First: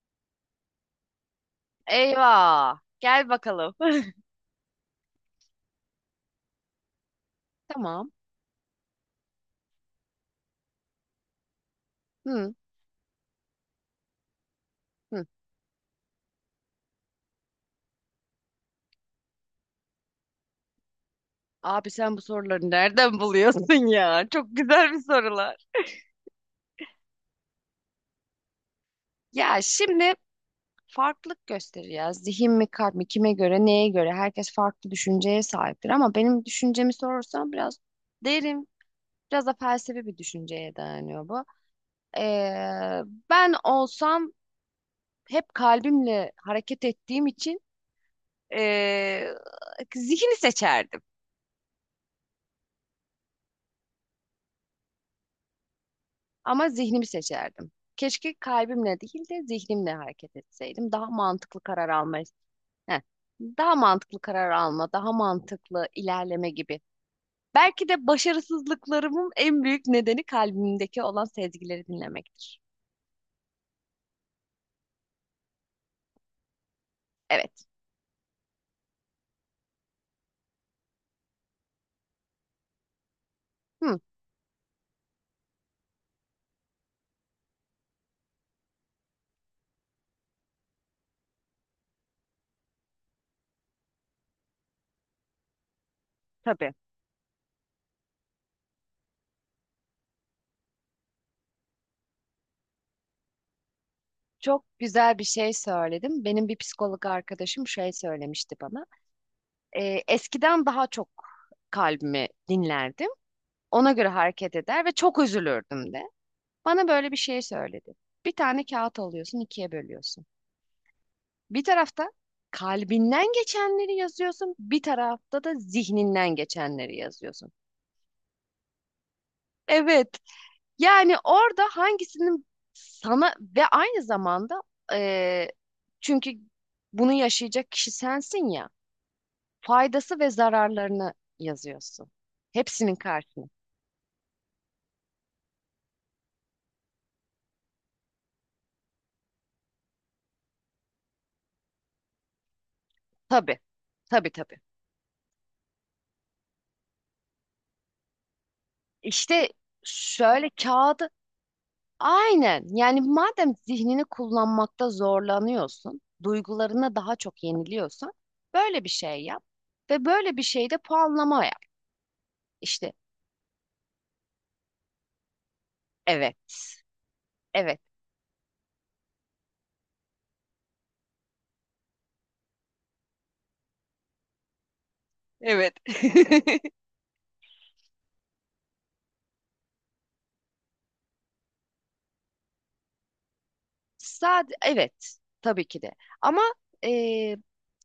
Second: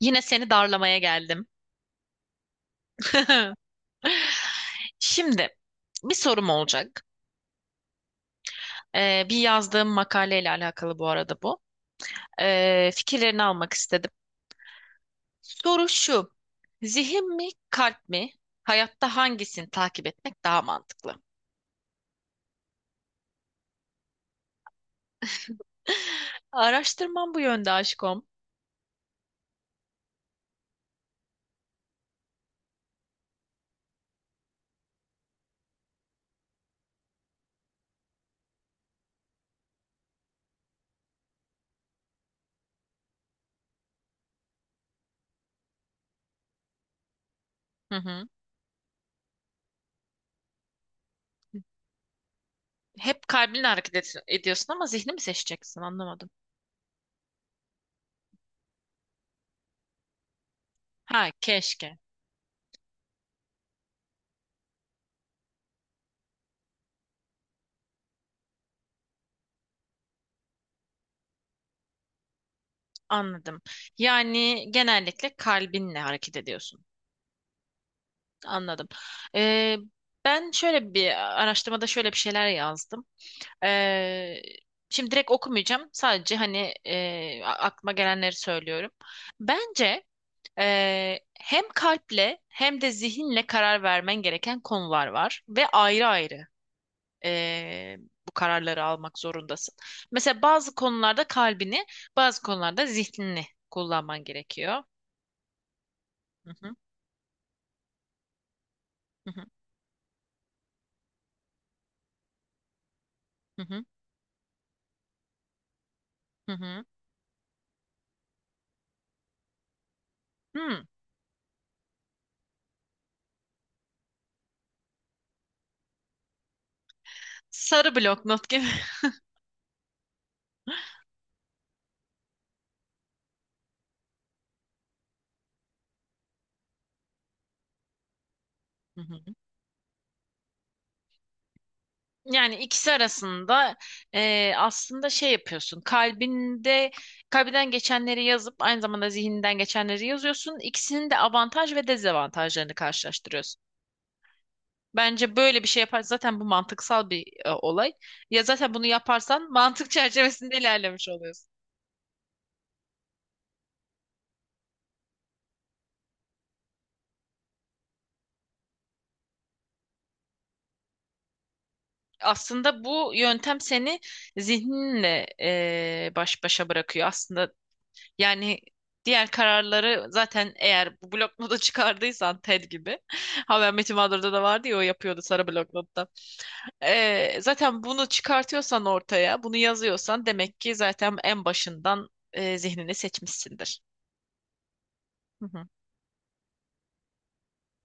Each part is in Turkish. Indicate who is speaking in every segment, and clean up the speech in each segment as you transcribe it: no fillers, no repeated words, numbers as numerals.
Speaker 1: Yine seni darlamaya geldim.
Speaker 2: Eyvah. Gel bakalım.
Speaker 1: Şimdi bir sorum olacak.
Speaker 2: Tamam.
Speaker 1: Bir yazdığım makaleyle alakalı bu arada bu.
Speaker 2: Hı,
Speaker 1: Fikirlerini almak istedim.
Speaker 2: hı.
Speaker 1: Soru şu. Zihin mi, kalp mi? Hayatta hangisini takip etmek daha mantıklı?
Speaker 2: Abi sen bu soruları nereden buluyorsun ya? Çok güzel bir sorular.
Speaker 1: Araştırmam bu yönde aşkım.
Speaker 2: Ya şimdi farklılık gösterir ya. Zihin mi kalp mi kime göre neye göre herkes farklı düşünceye sahiptir ama benim düşüncemi sorarsan biraz derin biraz da felsefi bir düşünceye dayanıyor bu. Ee, Ben olsam hep kalbimle hareket ettiğim için
Speaker 1: Hı hı.
Speaker 2: ee, zihni seçerdim.
Speaker 1: Hep kalbinle ediyorsun ama zihni mi seçeceksin? Anlamadım.
Speaker 2: Ama zihnimi seçerdim. Keşke kalbimle değil de zihnimle hareket etseydim. Daha
Speaker 1: Ha,
Speaker 2: mantıklı karar
Speaker 1: keşke.
Speaker 2: alma, heh, daha mantıklı karar alma, daha mantıklı ilerleme gibi. Belki de başarısızlıklarımın en büyük nedeni kalbimdeki olan sezgileri dinlemektir.
Speaker 1: Anladım. Yani genellikle kalbinle hareket ediyorsun.
Speaker 2: Evet.
Speaker 1: Anladım. Ee, Ben şöyle bir araştırmada şöyle bir şeyler yazdım.
Speaker 2: Hı,
Speaker 1: Ee, Şimdi direkt okumayacağım. Sadece hani aklıma gelenleri söylüyorum. Bence hem kalple hem de zihinle karar vermen gereken konular var ve ayrı ayrı
Speaker 2: tabii.
Speaker 1: e, bu kararları almak zorundasın. Mesela bazı konularda kalbini, bazı konularda zihnini kullanman
Speaker 2: Çok
Speaker 1: gerekiyor.
Speaker 2: güzel bir şey söyledim. Benim
Speaker 1: Hı
Speaker 2: bir
Speaker 1: hı,
Speaker 2: psikolog arkadaşım şey söylemişti bana.
Speaker 1: hı hı,
Speaker 2: Eskiden daha çok kalbimi dinlerdim.
Speaker 1: hı hı,
Speaker 2: Ona göre hareket eder ve çok üzülürdüm de.
Speaker 1: hı hı.
Speaker 2: Bana böyle bir şey söyledi. Bir tane kağıt alıyorsun, ikiye bölüyorsun.
Speaker 1: Hmm,
Speaker 2: Bir tarafta kalbinden geçenleri yazıyorsun, bir tarafta da zihninden geçenleri yazıyorsun.
Speaker 1: sarı blok not gibi.
Speaker 2: Evet, yani orada hangisinin sana ve aynı zamanda eee, çünkü bunu yaşayacak kişi sensin ya, faydası ve zararlarını yazıyorsun.
Speaker 1: Yani ikisi
Speaker 2: Hepsinin karşısına.
Speaker 1: arasında aslında şey yapıyorsun. Kalbinden geçenleri yazıp aynı zamanda zihninden geçenleri yazıyorsun. İkisinin de avantaj ve dezavantajlarını
Speaker 2: Tabii,
Speaker 1: karşılaştırıyorsun.
Speaker 2: tabii.
Speaker 1: Bence böyle bir şey yapar zaten bu mantıksal bir olay. Ya zaten bunu
Speaker 2: İşte
Speaker 1: yaparsan mantık
Speaker 2: şöyle
Speaker 1: çerçevesinde ilerlemiş
Speaker 2: kağıdı
Speaker 1: oluyorsun.
Speaker 2: aynen. Yani madem zihnini kullanmakta zorlanıyorsun, duygularına daha çok yeniliyorsan, böyle bir şey yap ve böyle bir şeyde puanlama yap.
Speaker 1: Aslında
Speaker 2: İşte
Speaker 1: bu yöntem seni zihninle
Speaker 2: evet,
Speaker 1: baş başa bırakıyor. Aslında
Speaker 2: evet.
Speaker 1: yani diğer kararları zaten eğer bu bloknotu çıkardıysan Ted gibi. Ha, ben Metin Mağdur'da da vardı ya o yapıyordu sarı
Speaker 2: Evet.
Speaker 1: bloknotta. Zaten bunu çıkartıyorsan ortaya, bunu yazıyorsan demek ki zaten en başından zihnini seçmişsindir.
Speaker 2: Sadece evet
Speaker 1: Hı
Speaker 2: tabii
Speaker 1: hı.
Speaker 2: ki de. Ama eee,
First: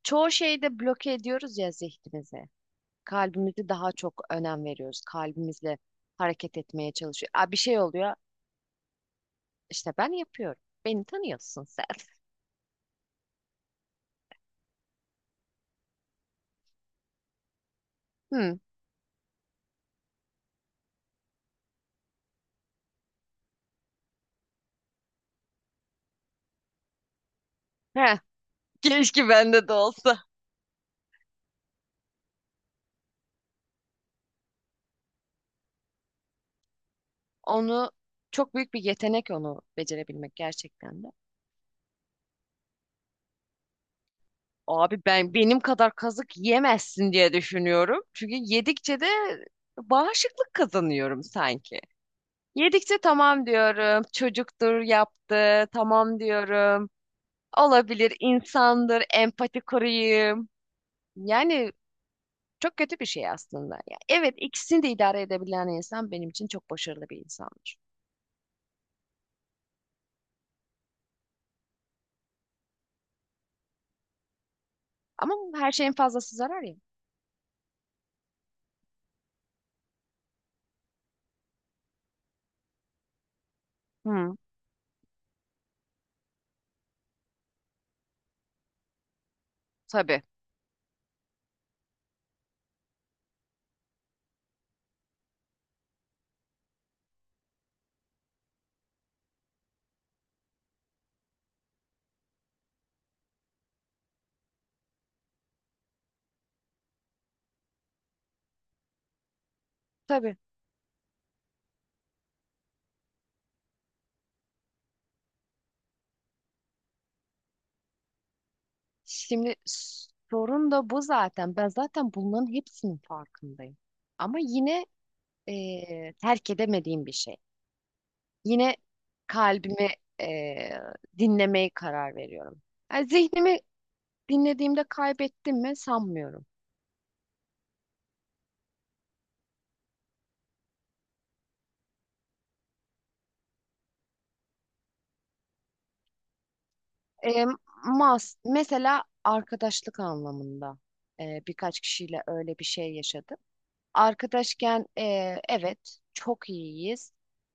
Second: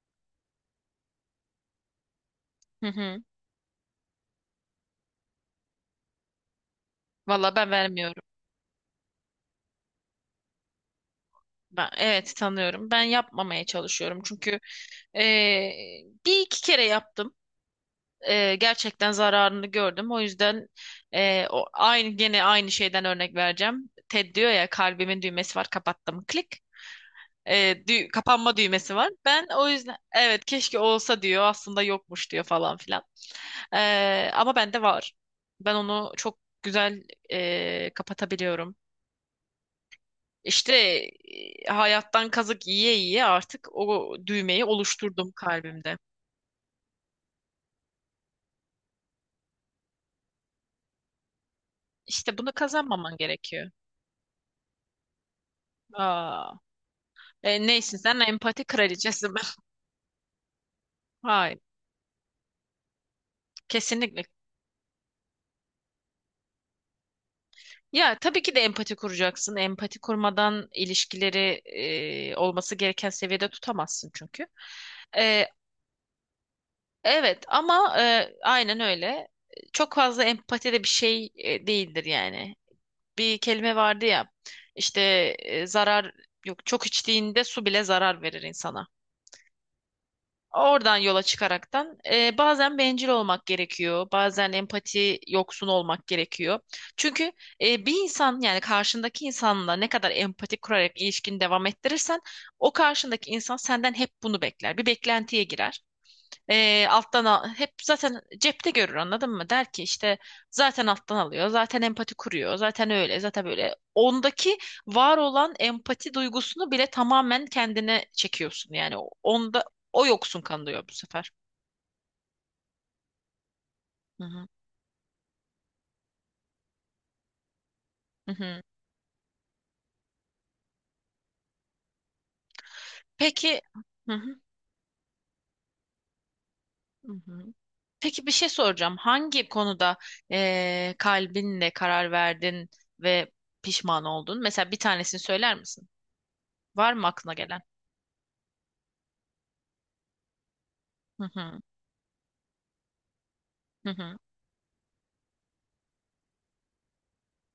Speaker 2: çoğu şeyde bloke ediyoruz ya zihnimizi.
Speaker 1: Hı hı.
Speaker 2: Kalbimizi daha çok önem veriyoruz. Kalbimizle hareket etmeye çalışıyoruz. Aa,
Speaker 1: Valla
Speaker 2: bir
Speaker 1: ben
Speaker 2: şey oluyor.
Speaker 1: vermiyorum.
Speaker 2: İşte ben yapıyorum. Beni tanıyorsun sen.
Speaker 1: Ben, evet tanıyorum. Ben yapmamaya çalışıyorum. Çünkü e, bir iki kere yaptım.
Speaker 2: Hı.
Speaker 1: Gerçekten zararını gördüm. O yüzden aynı gene aynı şeyden örnek vereceğim. Ted diyor ya kalbimin düğmesi var, kapattım, klik. E,
Speaker 2: Heh,
Speaker 1: kapanma düğmesi var.
Speaker 2: keşke
Speaker 1: Ben
Speaker 2: bende
Speaker 1: o
Speaker 2: de
Speaker 1: yüzden
Speaker 2: olsa.
Speaker 1: evet keşke olsa diyor, aslında yokmuş diyor falan filan. E, ama bende var. Ben onu çok güzel
Speaker 2: Onu çok büyük
Speaker 1: kapatabiliyorum.
Speaker 2: bir yetenek onu becerebilmek
Speaker 1: İşte
Speaker 2: gerçekten de.
Speaker 1: hayattan kazık yiye yiye artık o düğmeyi
Speaker 2: Abi
Speaker 1: oluşturdum
Speaker 2: ben benim kadar
Speaker 1: kalbimde.
Speaker 2: kazık yemezsin diye düşünüyorum. Çünkü yedikçe de bağışıklık kazanıyorum sanki.
Speaker 1: İşte bunu
Speaker 2: Yedikçe
Speaker 1: kazanmaman
Speaker 2: tamam
Speaker 1: gerekiyor.
Speaker 2: diyorum. Çocuktur yaptı. Tamam
Speaker 1: Aa.
Speaker 2: diyorum.
Speaker 1: Neysin
Speaker 2: Olabilir
Speaker 1: sen, empati
Speaker 2: insandır.
Speaker 1: kraliçesi mi?
Speaker 2: Empati kurayım.
Speaker 1: Hayır,
Speaker 2: Yani çok kötü bir şey aslında. Ya
Speaker 1: kesinlikle.
Speaker 2: evet ikisini de idare edebilen insan benim için çok başarılı bir insandır.
Speaker 1: Ya tabii ki de empati kuracaksın. Empati kurmadan ilişkileri olması gereken seviyede tutamazsın çünkü.
Speaker 2: Ama
Speaker 1: E,
Speaker 2: her şeyin fazlası zarar ya.
Speaker 1: evet ama aynen öyle. Çok fazla empati de bir şey değildir yani. Bir kelime vardı ya,
Speaker 2: Hı,
Speaker 1: işte e, zarar yok, çok içtiğinde su bile zarar verir insana.
Speaker 2: tabii.
Speaker 1: Oradan yola çıkaraktan bazen bencil olmak gerekiyor, bazen empati yoksun olmak gerekiyor. Çünkü bir insan, yani karşındaki insanla ne kadar empati kurarak ilişkini devam ettirirsen o karşındaki insan senden hep bunu bekler. Bir beklentiye girer. Alttan al, hep zaten cepte görür, anladın mı? Der ki işte
Speaker 2: Tabii.
Speaker 1: zaten alttan alıyor, zaten empati kuruyor, zaten öyle, zaten böyle. Ondaki var olan empati duygusunu bile tamamen kendine çekiyorsun. Yani
Speaker 2: Şimdi
Speaker 1: onda o yoksun
Speaker 2: sorun
Speaker 1: kalıyor
Speaker 2: da
Speaker 1: bu
Speaker 2: bu
Speaker 1: sefer.
Speaker 2: zaten. Ben zaten bunların hepsinin farkındayım.
Speaker 1: Hı
Speaker 2: Ama
Speaker 1: hı.
Speaker 2: yine terk edemediğim bir şey.
Speaker 1: Hı hı.
Speaker 2: Yine kalbimi eee dinlemeye karar veriyorum. Yani zihnimi
Speaker 1: Peki, hı hı.
Speaker 2: dinlediğimde kaybettim mi sanmıyorum.
Speaker 1: Hı hı. Peki, bir şey soracağım. Hangi konuda kalbinle karar verdin ve pişman oldun? Mesela bir tanesini söyler misin? Var mı aklına
Speaker 2: Eee,
Speaker 1: gelen?
Speaker 2: mas Mesela arkadaşlık anlamında
Speaker 1: Hı hı.
Speaker 2: birkaç kişiyle öyle bir şey yaşadım.
Speaker 1: Hı hı.
Speaker 2: Arkadaşken evet çok iyiyiz.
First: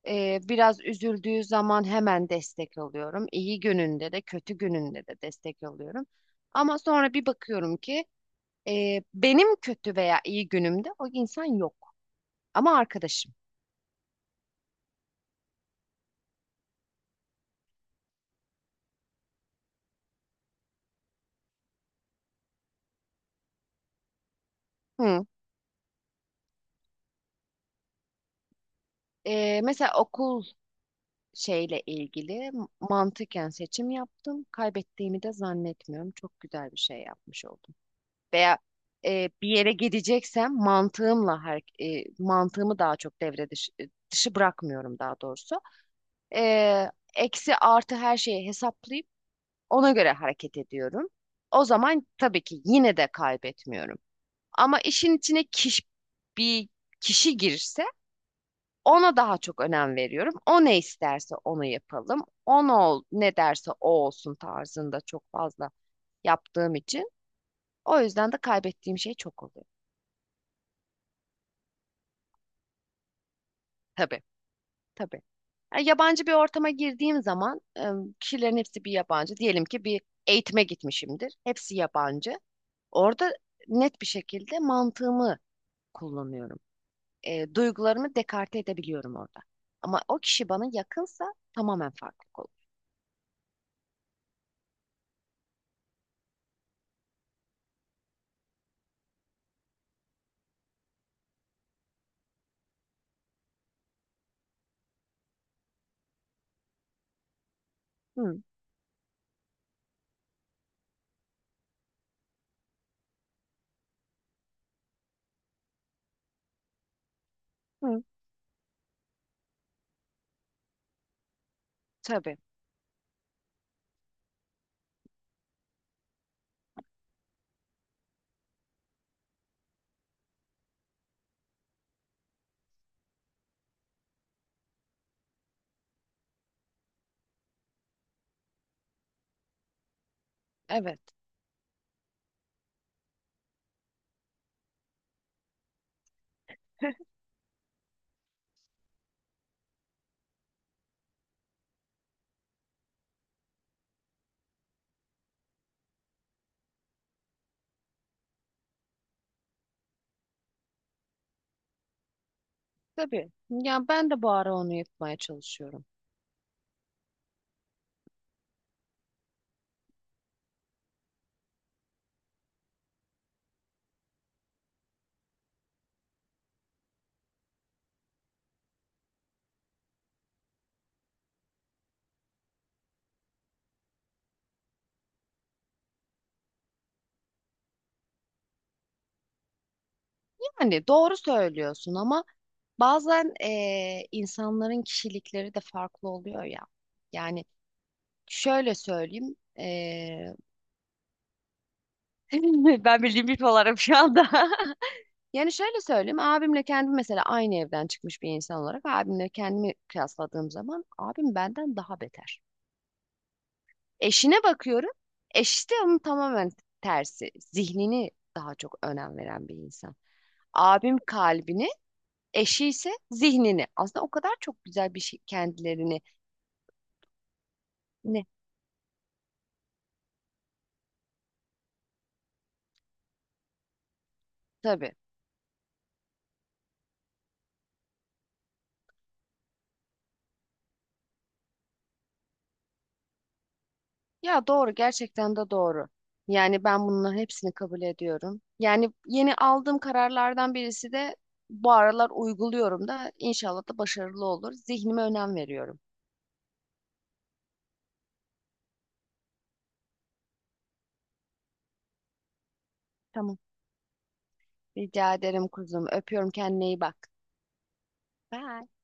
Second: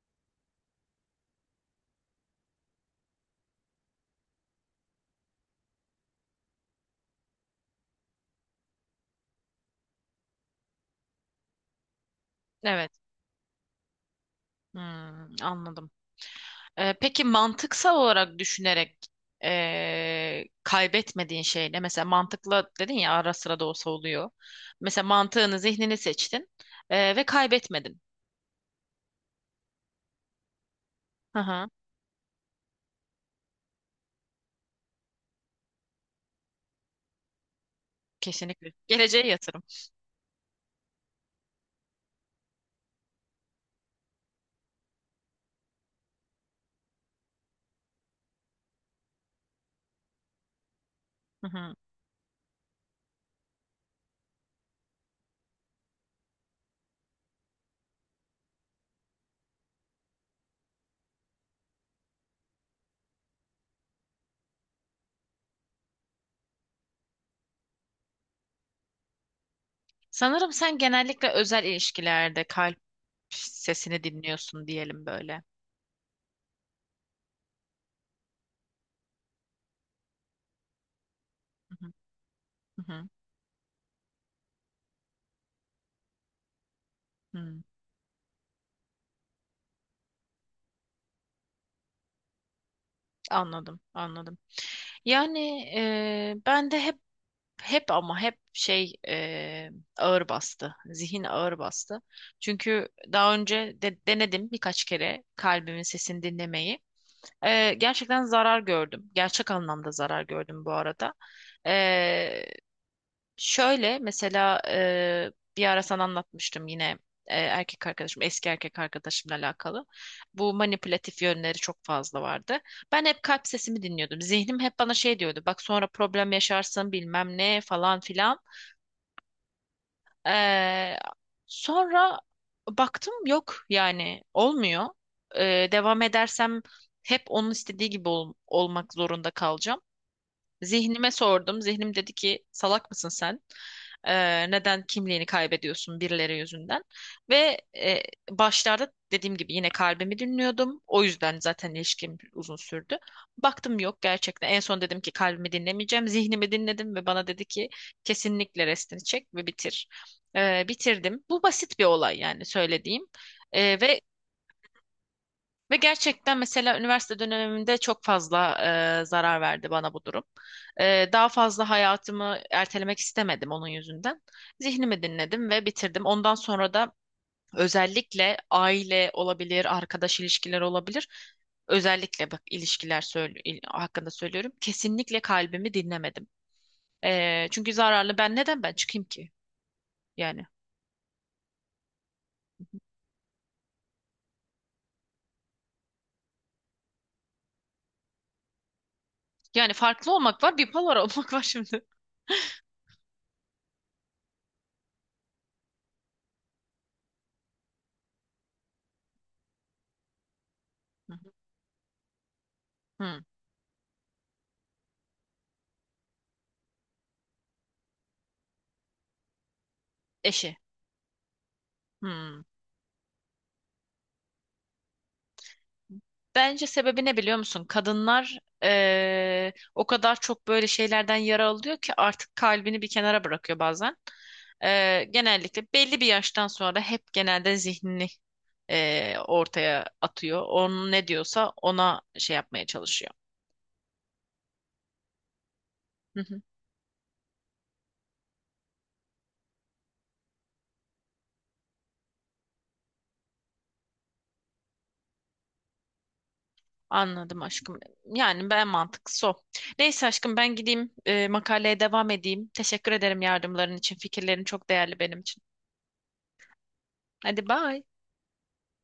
Speaker 2: Biraz üzüldüğü zaman hemen destek alıyorum. İyi gününde de kötü gününde de destek alıyorum. Ama sonra bir bakıyorum ki benim kötü veya iyi günümde o insan yok. Ama
Speaker 1: Evet.
Speaker 2: arkadaşım.
Speaker 1: Hmm, anladım. Peki mantıksal olarak düşünerek kaybetmediğin şey ne? Mesela mantıkla dedin ya, ara sıra da olsa oluyor. Mesela
Speaker 2: Hı.
Speaker 1: mantığını, zihnini seçtin ve kaybetmedin.
Speaker 2: Mesela okul
Speaker 1: Hı hı,
Speaker 2: şeyle ilgili mantıken seçim yaptım. Kaybettiğimi de zannetmiyorum. Çok güzel bir şey yapmış oldum. Veya
Speaker 1: kesinlikle. Geleceğe
Speaker 2: bir
Speaker 1: yatırım.
Speaker 2: yere gideceksem mantığımla mantığımı daha çok dışı bırakmıyorum daha doğrusu. Eksi artı her şeyi hesaplayıp ona göre hareket ediyorum.
Speaker 1: Hı
Speaker 2: O
Speaker 1: hı.
Speaker 2: zaman tabii ki yine de kaybetmiyorum. Ama bir kişi girse ona daha çok önem veriyorum. O ne isterse onu yapalım. Ne derse o olsun tarzında çok fazla yaptığım için. O yüzden de kaybettiğim şey çok oluyor.
Speaker 1: Sanırım sen genellikle özel ilişkilerde kalp sesini
Speaker 2: Tabii.
Speaker 1: dinliyorsun, diyelim
Speaker 2: Tabii.
Speaker 1: böyle.
Speaker 2: Yani yabancı bir ortama girdiğim zaman kişilerin hepsi bir yabancı. Diyelim ki bir eğitime gitmişimdir.
Speaker 1: Hı
Speaker 2: Hepsi
Speaker 1: hı,
Speaker 2: yabancı.
Speaker 1: hı hı,
Speaker 2: Orada net bir şekilde mantığımı kullanıyorum.
Speaker 1: hı.
Speaker 2: Duygularımı dekarte edebiliyorum orada. Ama o kişi bana yakınsa tamamen farklı olur.
Speaker 1: Anladım, anladım. Yani ben de hep ama hep ağır bastı. Zihin ağır bastı. Çünkü daha önce de denedim birkaç kere kalbimin sesini dinlemeyi. Gerçekten
Speaker 2: Hı,
Speaker 1: zarar gördüm. Gerçek anlamda zarar gördüm bu arada. Eee, Şöyle mesela, bir ara sana anlatmıştım yine, erkek
Speaker 2: hı,
Speaker 1: arkadaşım, eski erkek arkadaşımla alakalı. Bu manipülatif yönleri çok fazla
Speaker 2: tabii.
Speaker 1: vardı. Ben hep kalp sesimi dinliyordum. Zihnim hep bana şey diyordu. Bak sonra problem yaşarsın bilmem ne falan filan. Ee, Sonra baktım yok, yani olmuyor. Devam edersem hep onun istediği gibi olmak zorunda kalacağım.
Speaker 2: Evet.
Speaker 1: Zihnime sordum. Zihnim dedi ki salak mısın sen? Neden kimliğini kaybediyorsun birileri yüzünden? Ve başlarda dediğim gibi yine kalbimi dinliyordum. O yüzden zaten ilişkim uzun sürdü. Baktım yok gerçekten. En son dedim ki kalbimi dinlemeyeceğim. Zihnimi dinledim ve bana dedi ki kesinlikle restini çek ve bitir. Bitirdim. Bu basit bir olay yani söylediğim.
Speaker 2: Tabii.
Speaker 1: Ee,
Speaker 2: Yani
Speaker 1: ve
Speaker 2: ben de bu ara onu yapmaya
Speaker 1: ve
Speaker 2: çalışıyorum.
Speaker 1: gerçekten mesela üniversite dönemimde çok fazla zarar verdi bana bu durum. Daha fazla hayatımı ertelemek istemedim onun yüzünden. Zihnimi dinledim ve bitirdim. Ondan sonra da özellikle aile olabilir, arkadaş ilişkileri olabilir. Özellikle bak ilişkiler hakkında söylüyorum. Kesinlikle kalbimi dinlemedim. Çünkü zararlı, ben neden ben çıkayım ki? Yani,
Speaker 2: Yani doğru söylüyorsun ama bazen insanların kişilikleri de farklı oluyor ya. Yani Şöyle söyleyeyim.
Speaker 1: yani farklı olmak var, bipolar olmak var şimdi.
Speaker 2: Ben bildiğim bir olarım şu anda. Yani şöyle söyleyeyim. Abimle kendim mesela aynı evden çıkmış bir insan olarak abimle kendimi kıyasladığım zaman
Speaker 1: Hı hı.
Speaker 2: abim benden daha beter.
Speaker 1: Hı.
Speaker 2: Eşine bakıyorum. Eşi de onun tamamen tersi. Zihnini daha çok önem veren bir insan.
Speaker 1: Eşi.
Speaker 2: Abim kalbini,
Speaker 1: Hı.
Speaker 2: eşi ise zihnini. Aslında o kadar çok güzel bir şey kendilerini
Speaker 1: Bence sebebi ne biliyor musun?
Speaker 2: ne
Speaker 1: Kadınlar o kadar çok böyle şeylerden yara alıyor ki artık kalbini bir kenara bırakıyor bazen.
Speaker 2: tabii.
Speaker 1: Genellikle belli bir yaştan sonra hep genelde zihnini ortaya atıyor. Onun ne diyorsa ona şey yapmaya çalışıyor.
Speaker 2: Ya doğru gerçekten de doğru.
Speaker 1: Hı hı.
Speaker 2: Yani ben bunların hepsini kabul ediyorum. Yani yeni aldığım kararlardan birisi de bu aralar uyguluyorum da inşallah da başarılı olur. Zihnime önem veriyorum.
Speaker 1: Anladım aşkım. Yani ben mantıklısı o. Neyse aşkım, ben gideyim makaleye devam edeyim. Teşekkür ederim
Speaker 2: Tamam.
Speaker 1: yardımların için. Fikirlerin çok değerli
Speaker 2: Rica
Speaker 1: benim için.
Speaker 2: ederim kuzum. Öpüyorum kendine iyi bak.
Speaker 1: Hadi bye.
Speaker 2: Bye.